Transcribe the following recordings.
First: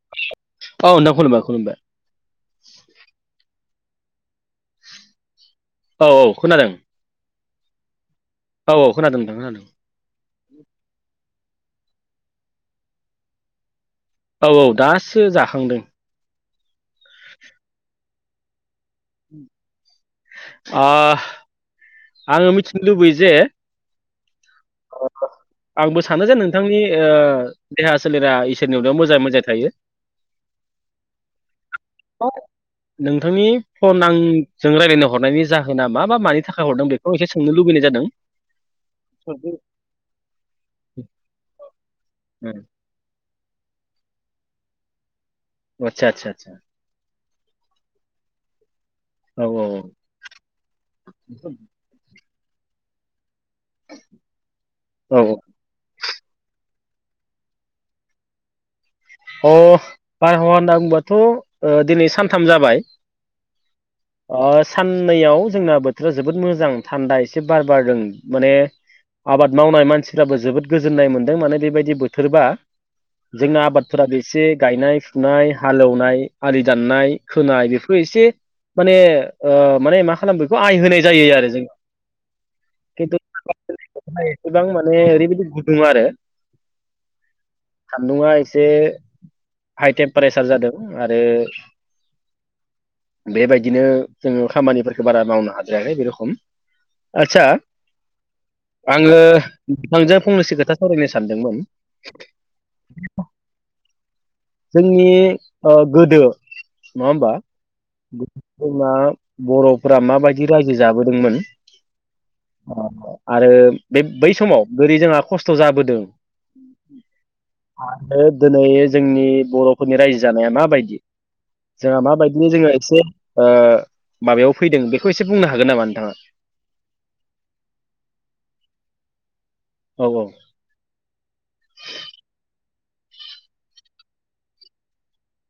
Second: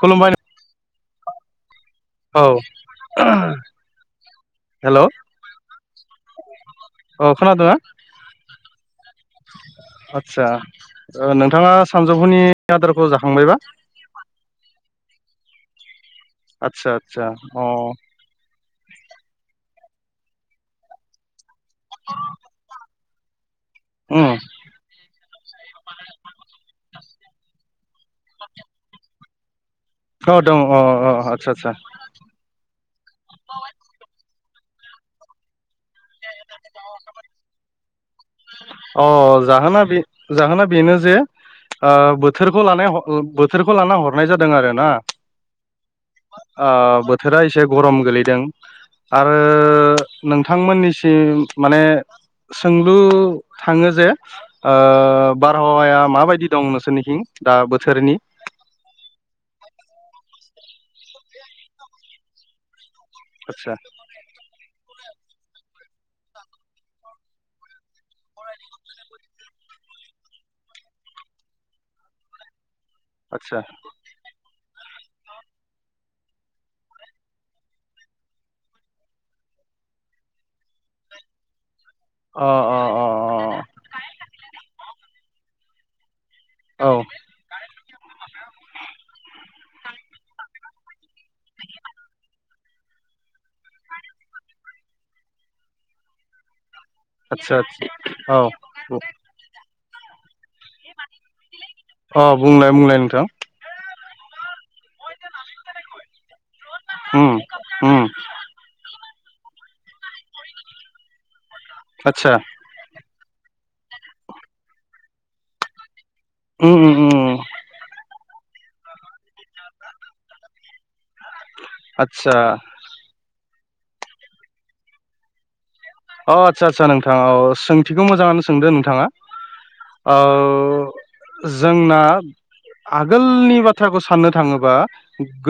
खुलुमबाय नों औ नोंथां खुलुमबाय खुलुमबाय औ ओ हेलौ औ औ खोनादों अ खोनादों ना औ औ खोनादों नोंथां खोनादों आचसा ओ नोंथाङा सानजौफुनि आदारखौ जाखांबायबा औ औ दासो जाखांदों आतसा आतसा अ ओ आङो मिथिनो लुबैयो जे ओम आंबो सानो जे नोंथांनि ओ देहा सोलेरा इसोरनि अनायाव मोजाङै मोजां थायो औ दं अ अ आदसा आदसा नोंथांनि फन आं जों रायज्लायनो हरनायनि जाहोना मा मा मानि थाखाय हरदों बेखौ एसे सोंनो लुबैनाय जादों अह उम जाहोना बे जाहोना बेनो जे ओ बोथोरखौ लाना बोथोरखौ लाना हरनाय जादों आरो ना आतसा आतसा ओ बोथोरा एसे गरम गोलैदों आरो औ नोंथांमोननिसिम माने सोंलु थाङो जे ओ औ बारहावाया माबायदि दं नों नोंसोरनिथिं दा बोथोरनि अह बारहावा होनना बुंबाथ' ओ दिनै सानथाम जाबाय आचसा अ साननैयाव जोंना बोथोरा जोबोद मोजां थान्दा एसे बार बारदों माने आबाद मावनाय मानसिफ्राबो जोबोद गोजोननाय मोनदों माने बेबायदि बोथोरबा जोंना आतसा आबादफोरा एसे गायनाय फुनाय हालेवनाय आलि दाननाय खोनाय बेफोर एसे माने ओ माने मा खालाम बेखौ आइ होनाय जायो आरो जों अ खिन्थु [unintelligible] एसेबां माने ओरैबायदि गुदुं आरो अ औ सान्दुङा एस एसे हाइ टेम्पारेसार जादों आरो बेबायदिनो जोङो खामानिफोरखो बारा मावनो हाजायाखै बे रखम आदसा आदसा औ आङो नोंथांजों फंनैसो खो खोथा सावरायनो सानदोंमोन अ बुंलाय बुंलाय नोंथां जोंनि ओ गोदो नङा उम होमबा उम जोंना बर'फोरा माबायदि रायजो जाबोदोंमोन आदसा आरो बे बै समाव बोरै जोंहा खस्थ' जाबोदों उम उम उम ओ दिनै जोंनि बर'फोरनि रायजो जानाया माबायदि जोंहा आदसा माबायदिनो जोङो एसे ओ माबायाव फैदों बेखौ एसे बुंनो हागोन नामा नोंथाङा अह आदसा आदसा नोंथाङा अह सोंथिखौ मोजाङानो सोंदो नोंथाङा औ औ ओ जोंना आगोलनि बाथ्राखौ साननो थाङोबा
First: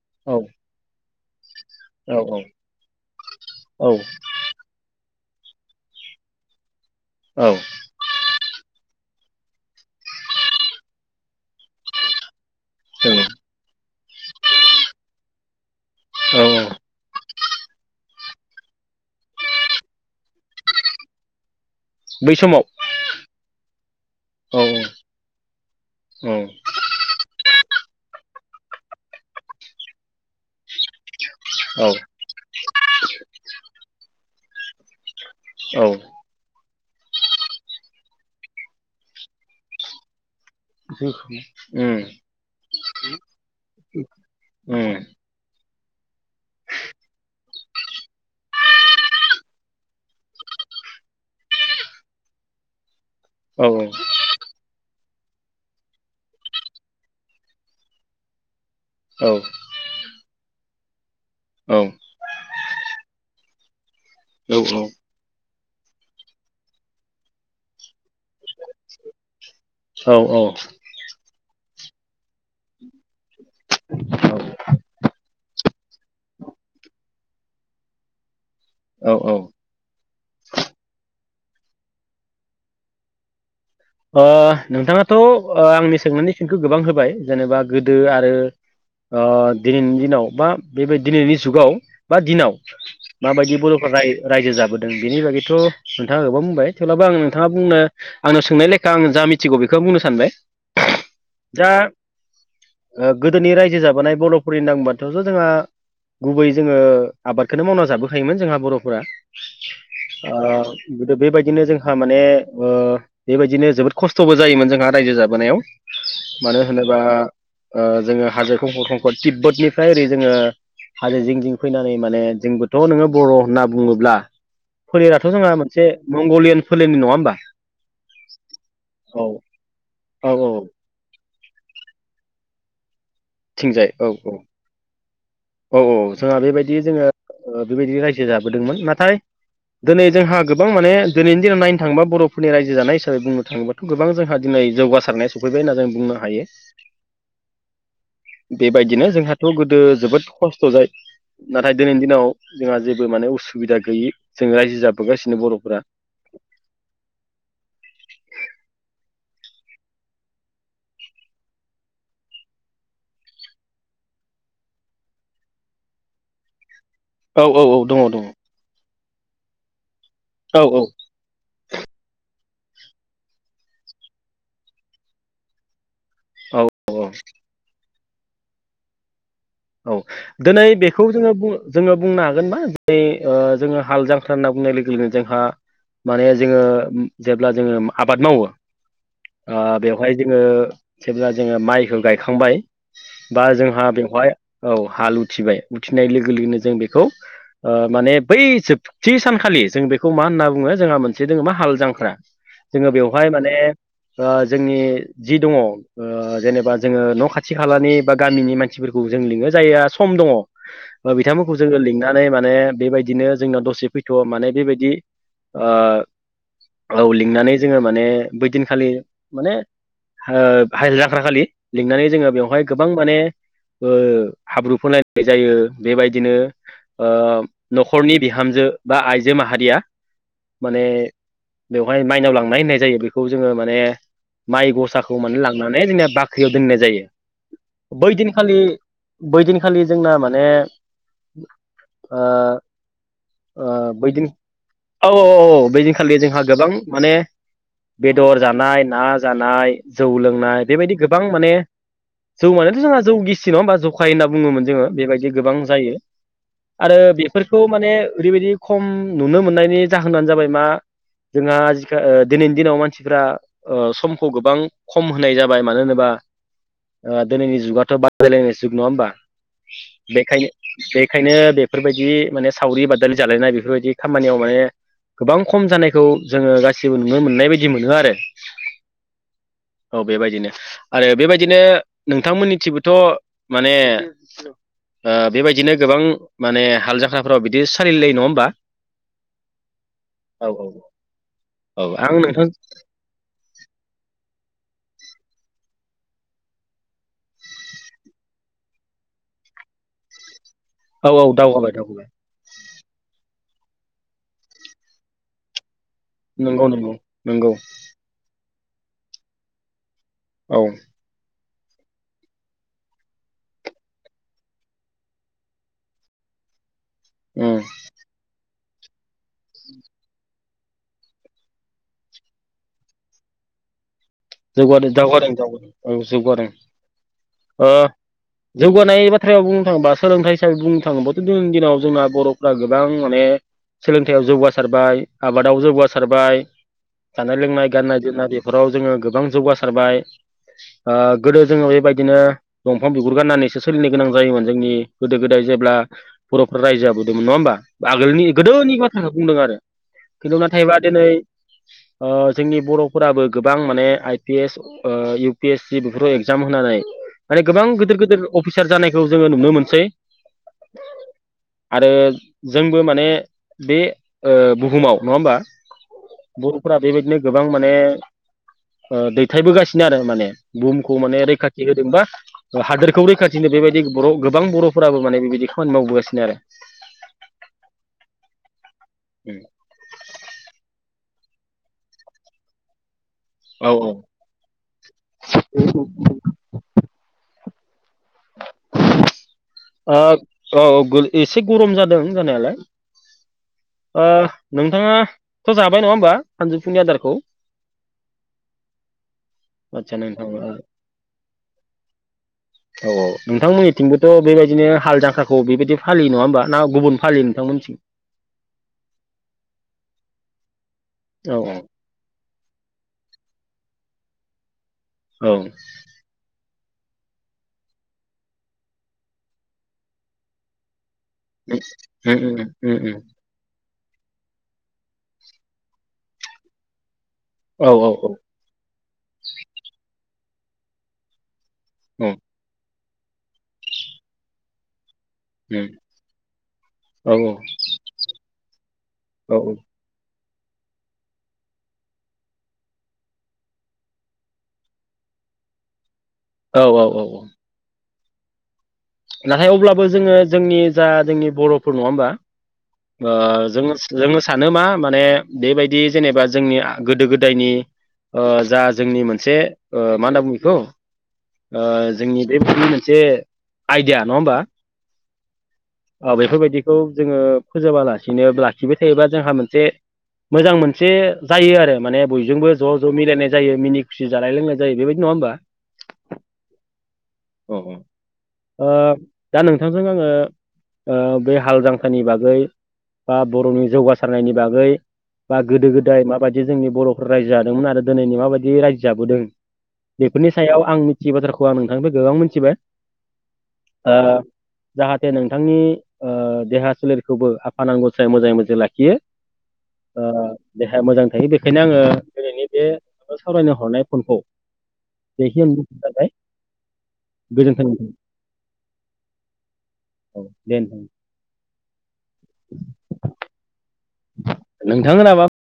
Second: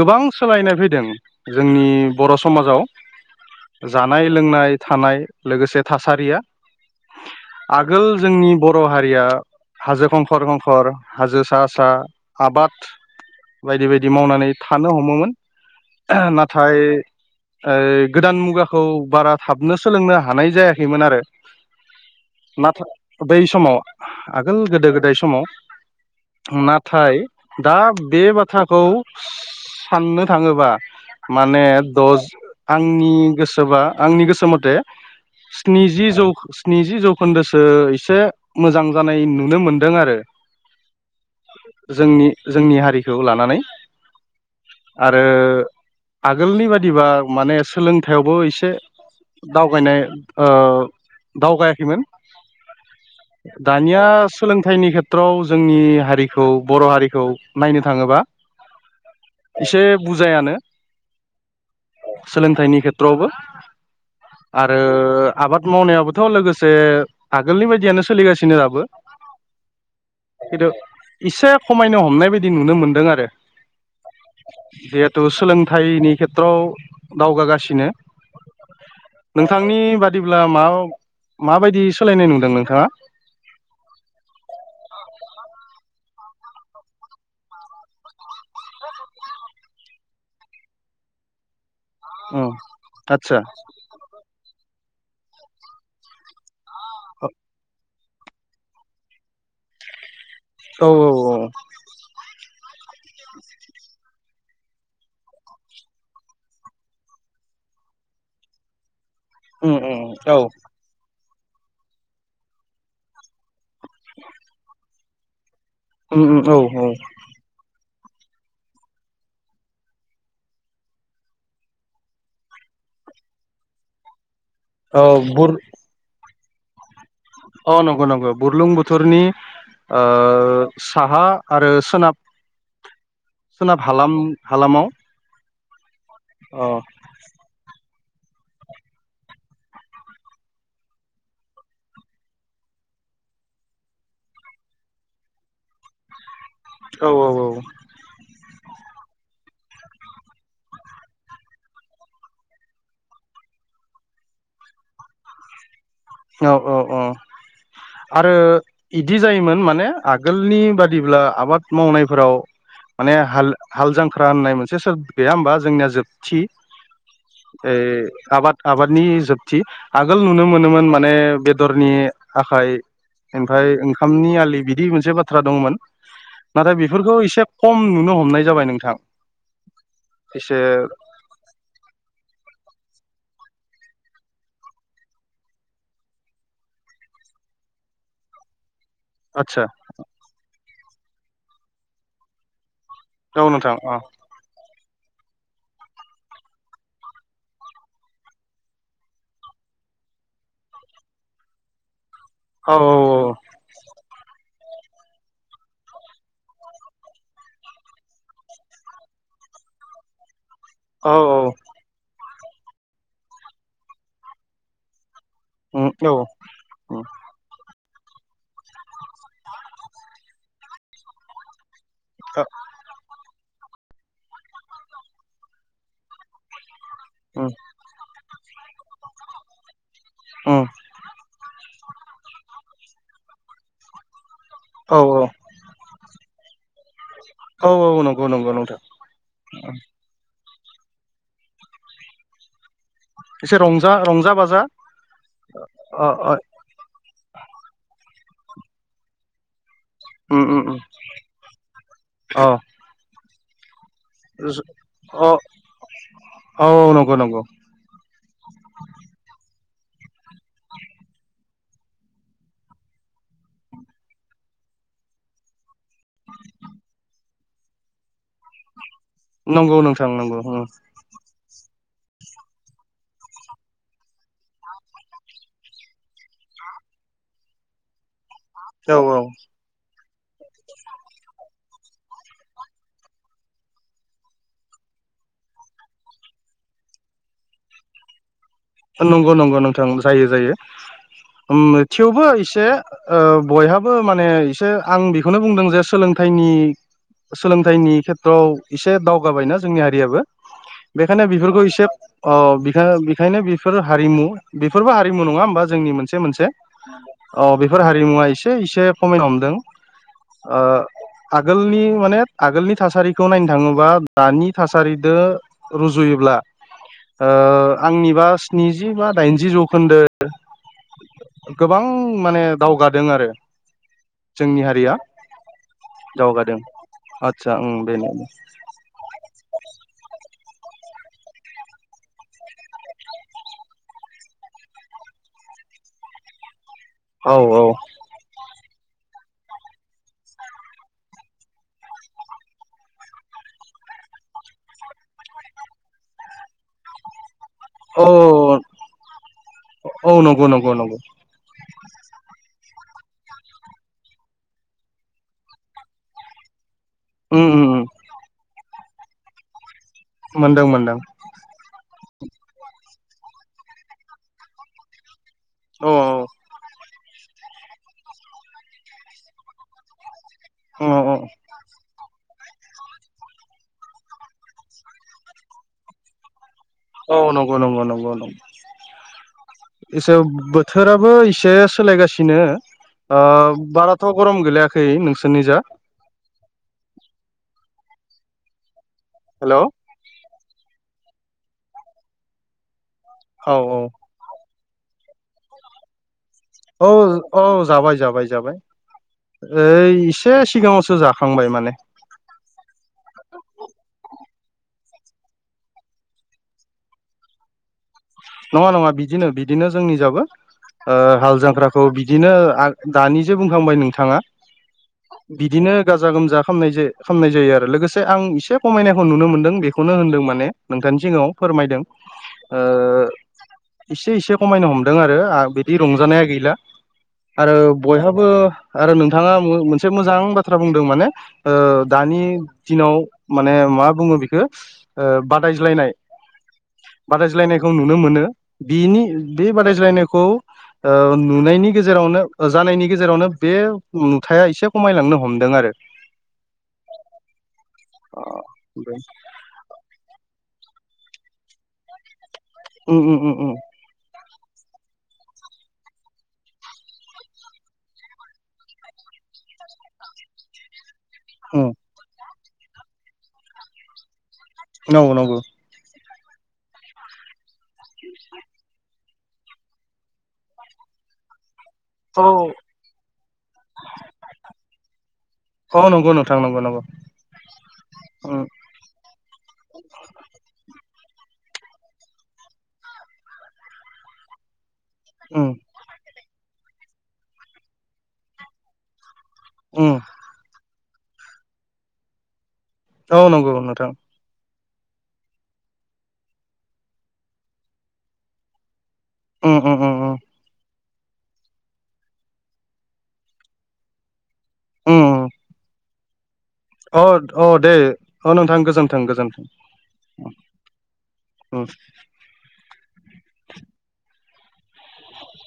गोबां औ सोलायनाय फैदों जोंनि औ बर' समाजाव औ जानाय लोंनाय थानाय लोगोसे थासारिया औ आगोल जोंनि बर' हारि [unintelligible] हाजो खंखर -खंखर हाजो सा- सा आबाद बायदि -बायदि मावनानै थानो हमोमोन। औ औ नाथाय ओ गोदान मुगाखौ बारा थाबनो सोलोंनो हायो। हानाय जायाखैमोन आरो। बै समाव नाथाय बै समाव आगोल औ गोदो -गोदाय समाव नाथाय दा बे बाथ्राखौ साननो थाङोबा माने औ दस आंनि गोसोबा आंनि गोसो मथे औ स्निजि [unintelligible] स्निजि जौखोन्दोसो एसे मोजां जानाय नुनो मोनदों आरो। उम जोंनि- जोंनि हारिखौ लानानै। उम आरो आगोलनि बादिबा माने सोलोंथाइयावबो एसे दावगानाय ओ दावगायाखैमोन औ दानिया सोलोंथाइनि [unintelligible] [unintelligible] जोंनि हारिखौ बर' हारिखौ नायनो थाङोबा औ एसे बुजायानो। औ सोलोंथाइनि खेथ्रआवबो। आरो आबाद मावनायाबोथ' लोगोसे आगोलनि बायदियानो सोलिगासिनो दाबो औ खिन्थु इसे खमायनो हमनाय बायदि नुनो मोनदों आरो। जिहेथु सोलोंथाइनि खेथ्रआव दावगागासिनो औ औ नोंथांनि अब्ला मा -माबायदि सोलायनाय नुदों नोंथाङा? ओ नोंथाङाथ' आंनि सोंनायनि फिनखौ गोबां होबाय जेनेबा गोदो आरो ओ दिनैनि दिनाव बा बेबायदि दिनैनि जुगाव बा उम दिनाव आदसा माबायदि बर'फ्रा राय-रायजो जाबोदों बेनि बागैथ' नोंथाङा गोबां बुंबाय थेवब्लाबो आं नोंथाङा बुंनो आंनो सोंनाय लेखा आं जा मिथिगौ बेखौ बुंनो सानबाय। औ औ औ। दा गोदोनि रायजो जाबोनाय बर'फोरनि नांबान्थायाथ' जोंहा गुबै जोङो आबादखौनो मावना जाबोखायोमोन जोंहा बर'फोरा। उम उम औ। आरो बेबायदिनो जोंहा माने ओ बेबायदिनो जोबोद खस्थ'बो जायोमोन जोंहा रायजो जाबोनायाव। उम उम औ मानो औ होनोबा जोङो हाजो खंखर -खंखर तिब्बतनिफ्राय ओरै जोङो हाजो जिं जिं फैनानै माने जोंबोथ' नोङो बर' होनना बुङोब्ला औ फोलेराथ' बुर जोंहा मोनसे मंगलियान फोलेरनि नङा होमबा अ नंगौ नंगौ। बुरलुंबुथुरनि औ औ औ ओ साहा आरो सोनाब सोनाब थिंजाय औ औ हालाम- हालामाव औ औ जोंहा अ बेबायदि जोङो बेबायदि रायजो जाबोदोंमोन नाथाय दिनै जोंहा गोबां माने दिनैनि दिनाव नायनो थाङोबा बर'फोरनि रायजो जानाय हिसाबै बुंनो थाङोबाथ' गोबां जोंहा दिनै जौगासारनाय सफैबाय होनना जों बुंनो हायो। औ बेबायदिनो जोंहाथ' गोदो जोबोद खस्थ'जायो। नाथाय दिनैनि दिनाव जोंहा जेबो माने उसुबिदा गैयि जों रायजो जाबोगासिनो बर'फोरा। औ औ औ। आरो बिदि जायोमोन माने आगोलनि बादिब्ला आबाद मावनायफोराव माने हाल -हाल जांख्रा होननाय मोनसे सोदोब गैया होमबा जोंनिया जोबथि औ ओ औ दङ दङ आबाद -आबादनि जोबथि आगोल नुनो औ मोनोमोन माने बेदरनि आखाइ ओमफ्राय ओंखामनि आलि बिदि मोनसे बाथ्रा दंमोन। औ नाथाय बेफोरखौ औ एसे खम नुनो हमनाय जाबाय नोंथां। औ एसे दिनै बेखौ जोङो -जोङो बुंनो हागोनबा दि जोङो हाल जांख्रा होनना बुंनाय लोगो - लोगोनो जोंहा माने जोङो जेब्ला जोङो आबाद मावो आदसा बेवहाय जोङो जेब्ला जोङो माइखौ गायखांबाय औ बा नोंथां जोंहा औ बेवहाय औ हाल उथिबाय उथिनाय लोगो - लोगोनो जों बेखौ माने बै जोबथि सानखालि जों बेखौ मा होनना बुङो जोंहा मोनसे दोङो मा हाल जांख्रा औ जोङो बेवहाय माने जोंनि जि दङ जेनेबा जोङो न' खाथि - खालानि बा गामिनि मानसिफोरखौ जों लिङो जायहा सम दङ औ औ बिथांमोनखौ जोङो लिंनानै माने बेबायदिनो जोंनाव दसे फैथ' माने बेबायदि उम औ उम औ लिंनानै जोङो माने बैदिनखालि माने हाल जांख्रा खालि लिंनानै जोङो बेवहाय गोबां माने हाब्रु फोनलायनाय जायो बेबायदिनो उम न'खरनि हामजो बा आइजो माहारिया उम माने बेवहाय माइनाव लांनाय होननाय जायो बेखौ जोङो माने माइ औ गसाखौ माने लांनानै जोंनिया बाख्रि दोननाय औ जायो बै नंगौ नंगौ दिनखालि नोंथां बैदिनखालि जोंना माने एसे ओ रंजा- बैदिन रंजा बाजा औ -औ -औ औ अ बेजोंखालि अ जोंहा गोबां माने बेदर जानाय ना जानाय जौ उम उम लोंनाय उम बेबायदि गोबां माने अ जौ मानेथ' जोंहा जौ गिसि नङा होमबा उफाय होनना बुङोमोन जोङो औ बेबायदि गोबां जायो औ आरो नंगौ नंगौ बेफोरखौ माने ओरैबायदि खम नुनो मोननायनि जाहोनानो जाबाय मा जोंहा आजिखा ओ दिनैनि दिनाव मानसिफ्रा ओ समखौ गोबां खम होनाय जाबाय मानो होनोबा ओ दिनैनि जुगाथ' बादायलायनाय जुग नङा होमबा नंगौ नोंथां नंगौ बेनिखायनो बेखायनो बेफोरबायदि माने सावरि बा- दालि जालायनाय बेफोरबायदि खामानियाव माने गोबां खम जानायखौ जोङो गासिबो नुनो मोननाय बायदि मोनो आरो औ- औ औ बेबायदिनो आरो बेबायदिनो नोंथांमोननिथिबोथ' माने ओ बेबायदिनो गोबां माने हाल जाख्राफोराव बिदि सलिलायो नङा होमबा नंगौ नंगौ नोंथां जायो औ जायो उम औ आं थेवबो नोंथां एसे ओ बयहाबो माने आं बेखौनो बुंदों जे सोलोंथाइनि सोलोंथाइनि खेथ्रआव एसे दावगाबायना जोंनि हारियाबो औ बेखायनो औ बेफोरखौ दावगाबाय इसे दावगाबाय अ बेखायनो बेफोर हारिमु बेफोरबो हारिमु नङा होमबा जोंनि मोन- से नंगौ नंगौ नंगौ मोनसेओ बेफोर हारिमुवा इसे एसे खमायनो हमदों औ आगोलनि माने आगोलनि थासारिखौ नायनो थाङोबा दानि थासारिदो रुजुयोब्ला [unintelligible] ओ आंनिबा स्निजि बा दाइनजि जौखोन्दो गोबां माने दावगादों आरो जोंनि जौगादों हारिया दावगादों - दावगादों औ जौगादों दावगादों आदसा ओ ओम बेनो जौगानाय बाथ्रायाव बुंनो थाङोबा सोलोंथाइ बुंनो थाङोब्लाथ' दिनैनि दिनाव जोंना बर'फ गोबां माने सोलोंथाइयाव जौगासारबाय आबादाव जौगासारबाय औ जानाय - औ लोंनाय, गाननाय -जोमनाय बेफोराव जोङो गोबां जौगासारबाय ओ गोदो जोङो बेबायदिनो दंफां बिगुर गाननानैसो सोलिनो गोनां जायोमोन जोंनि गोदो - गोदाय जों जेब्ला बर'फ्रा रायजो जाबोदोंमोन नङा होमबा औ आगोलनि गोदोनि बाथ्राखौ बुंदों आरो औ खिन्थु नंगौ नंगौ नाथायबा नंगौ दिनै ओ जोंनि बर' फोराबो गोबां माने आइ पि एस ओ इउ पि एस सि बेफोराव एग्जाम होनानै उम माने उम गोबां उम गिदिर गिदिर अफिसार जानायखौ जोङो नुनो मोनसै मोनदों मोनदों आरो जोंबो माने बे ओ बुहुमाव नङा होमबा औ औ बर'फोरा बेबायदिनो गोबां माने ओ दैथायबोगासिनो आरो माने बुहुमखौ औ औ माने रैखाथि होदोंबा हादोरखौ रैखाथिनो बेबायदि बर' गोबां बर'फोराबो माने बेबायदि खामानि मावबोगासिनो आरो औ नंगौ नंगौ नंगौ नंगौ इसे बोथोराबो एसे सोलायगासिनो ओ औ बाराथ' गरम गोलोयाखै नोंसोरनि जा हेलौ ओ औ एसे गरम जादों जानायालाय औ ओ नोंथाङा थ' जाबाय नङा होमबा सानजौफुनि औ आदारखौ औ जाबाय जाबाय जाबाय आदसा ओइ नोंथां एसे औ सिगाङावसो जा खांबाय माने [unintelligible] औ नोंथांमोननिथिंबोथ' बेबायदिनो हाल जांख्राखौ बेबायदि फालियो नङा होमबा ना गुबुन फालियो नोंथांमोननिथिं नङा नङा बिदिनो बिदिनो जोंनि जाबो ओ हाल औ जांख्राखौ बिदिनो आ दानिजे बुंखांबाय नोंथाङा औ बिदिनो गाजा गोमजा खामनाय जायो खालामनाय जायो आरो लोगोसे आं एसे खमायनायखौ नुनो मोनदों बेखौनो होनदों माने नोंथां जिङाव फोरमायदों उम उम ओ उम एसे एसे खमायनो हमदों आरो आ बिदि रंजानाया गैला आरो औ औ औ बयहाबो आरो नोंथाङा मोनसे मोजां बाथ्रा बुंदों माने ओ उम दानि दिनाव माने मा बुङो बेखौ ओ बादायज्लायनाय औ औ बादायज्लायनायखौ नु नो मोनो बिनि औ बे बादायज्लायनायखौ ओ नुनायनि गेजेरावनो जानायनि गेजेरावनो बे नुथाया एसे खमायलांनो हम दों आरो औ औ औ औ अ नाथाय अब्लाबो जोङो जोंनि जा जोंनि बर'फोर नङा होमबा उम ओ उम उम उम जों जों सानो मा माने बेबायदि जेनेबा जोंनि गोदो गोदायनि ओ जा जोंनि मोनसे मा होनना बुङो बेखौ ओ उम जोंनि बेबायदिदि मोनसे आइडिया नङा होमबा नंगौ नंगौ औ बेफोरबायदिखौ जोङो फोजोबालासिनो लाखिबाय थायोबा जोंहा मोनसे मोजां मोनसे जायो आरो माने औ बयजोंबो ज' ज' मिलायनाय जायो मिनि खुसि जानाय लोंनाय जायो बेबायदि नङा होमबा औ नंगौ नोंथां नंगौ नंगौ अ औ उम ओ दा नोंथांजों आङो ओ बे हाल जांखनि बागै बा बर'नि जौगासारनायनि बागै बा उम गोदो-गोदाय माबायदि जोंनि बर'फोर रायजो जादोंमोन आरो दिनैनि माबायदि रायजो जाबोदों। उम बेफोरनि सायाव आं मिथियै बाथ्राखौ आं नोंथांनो गोबां मिथिबाय औ नंगौ नोंथां ओ जाहाथे नोंथांनि ओ देहा सोलेरखौबो आफा गसाया मोजाङै मोजां लाखियो। उम उम उम ओ उम दे मोजां थायो बेखायनो आङो दिनैनि बे सावरायनो हरनाय फनखौ उम जखि जाबाय अ अ दे नोंथां अ नोंथां गोजोन्थों गोजोन्थों औ दे उम नोंथां [unintelligible]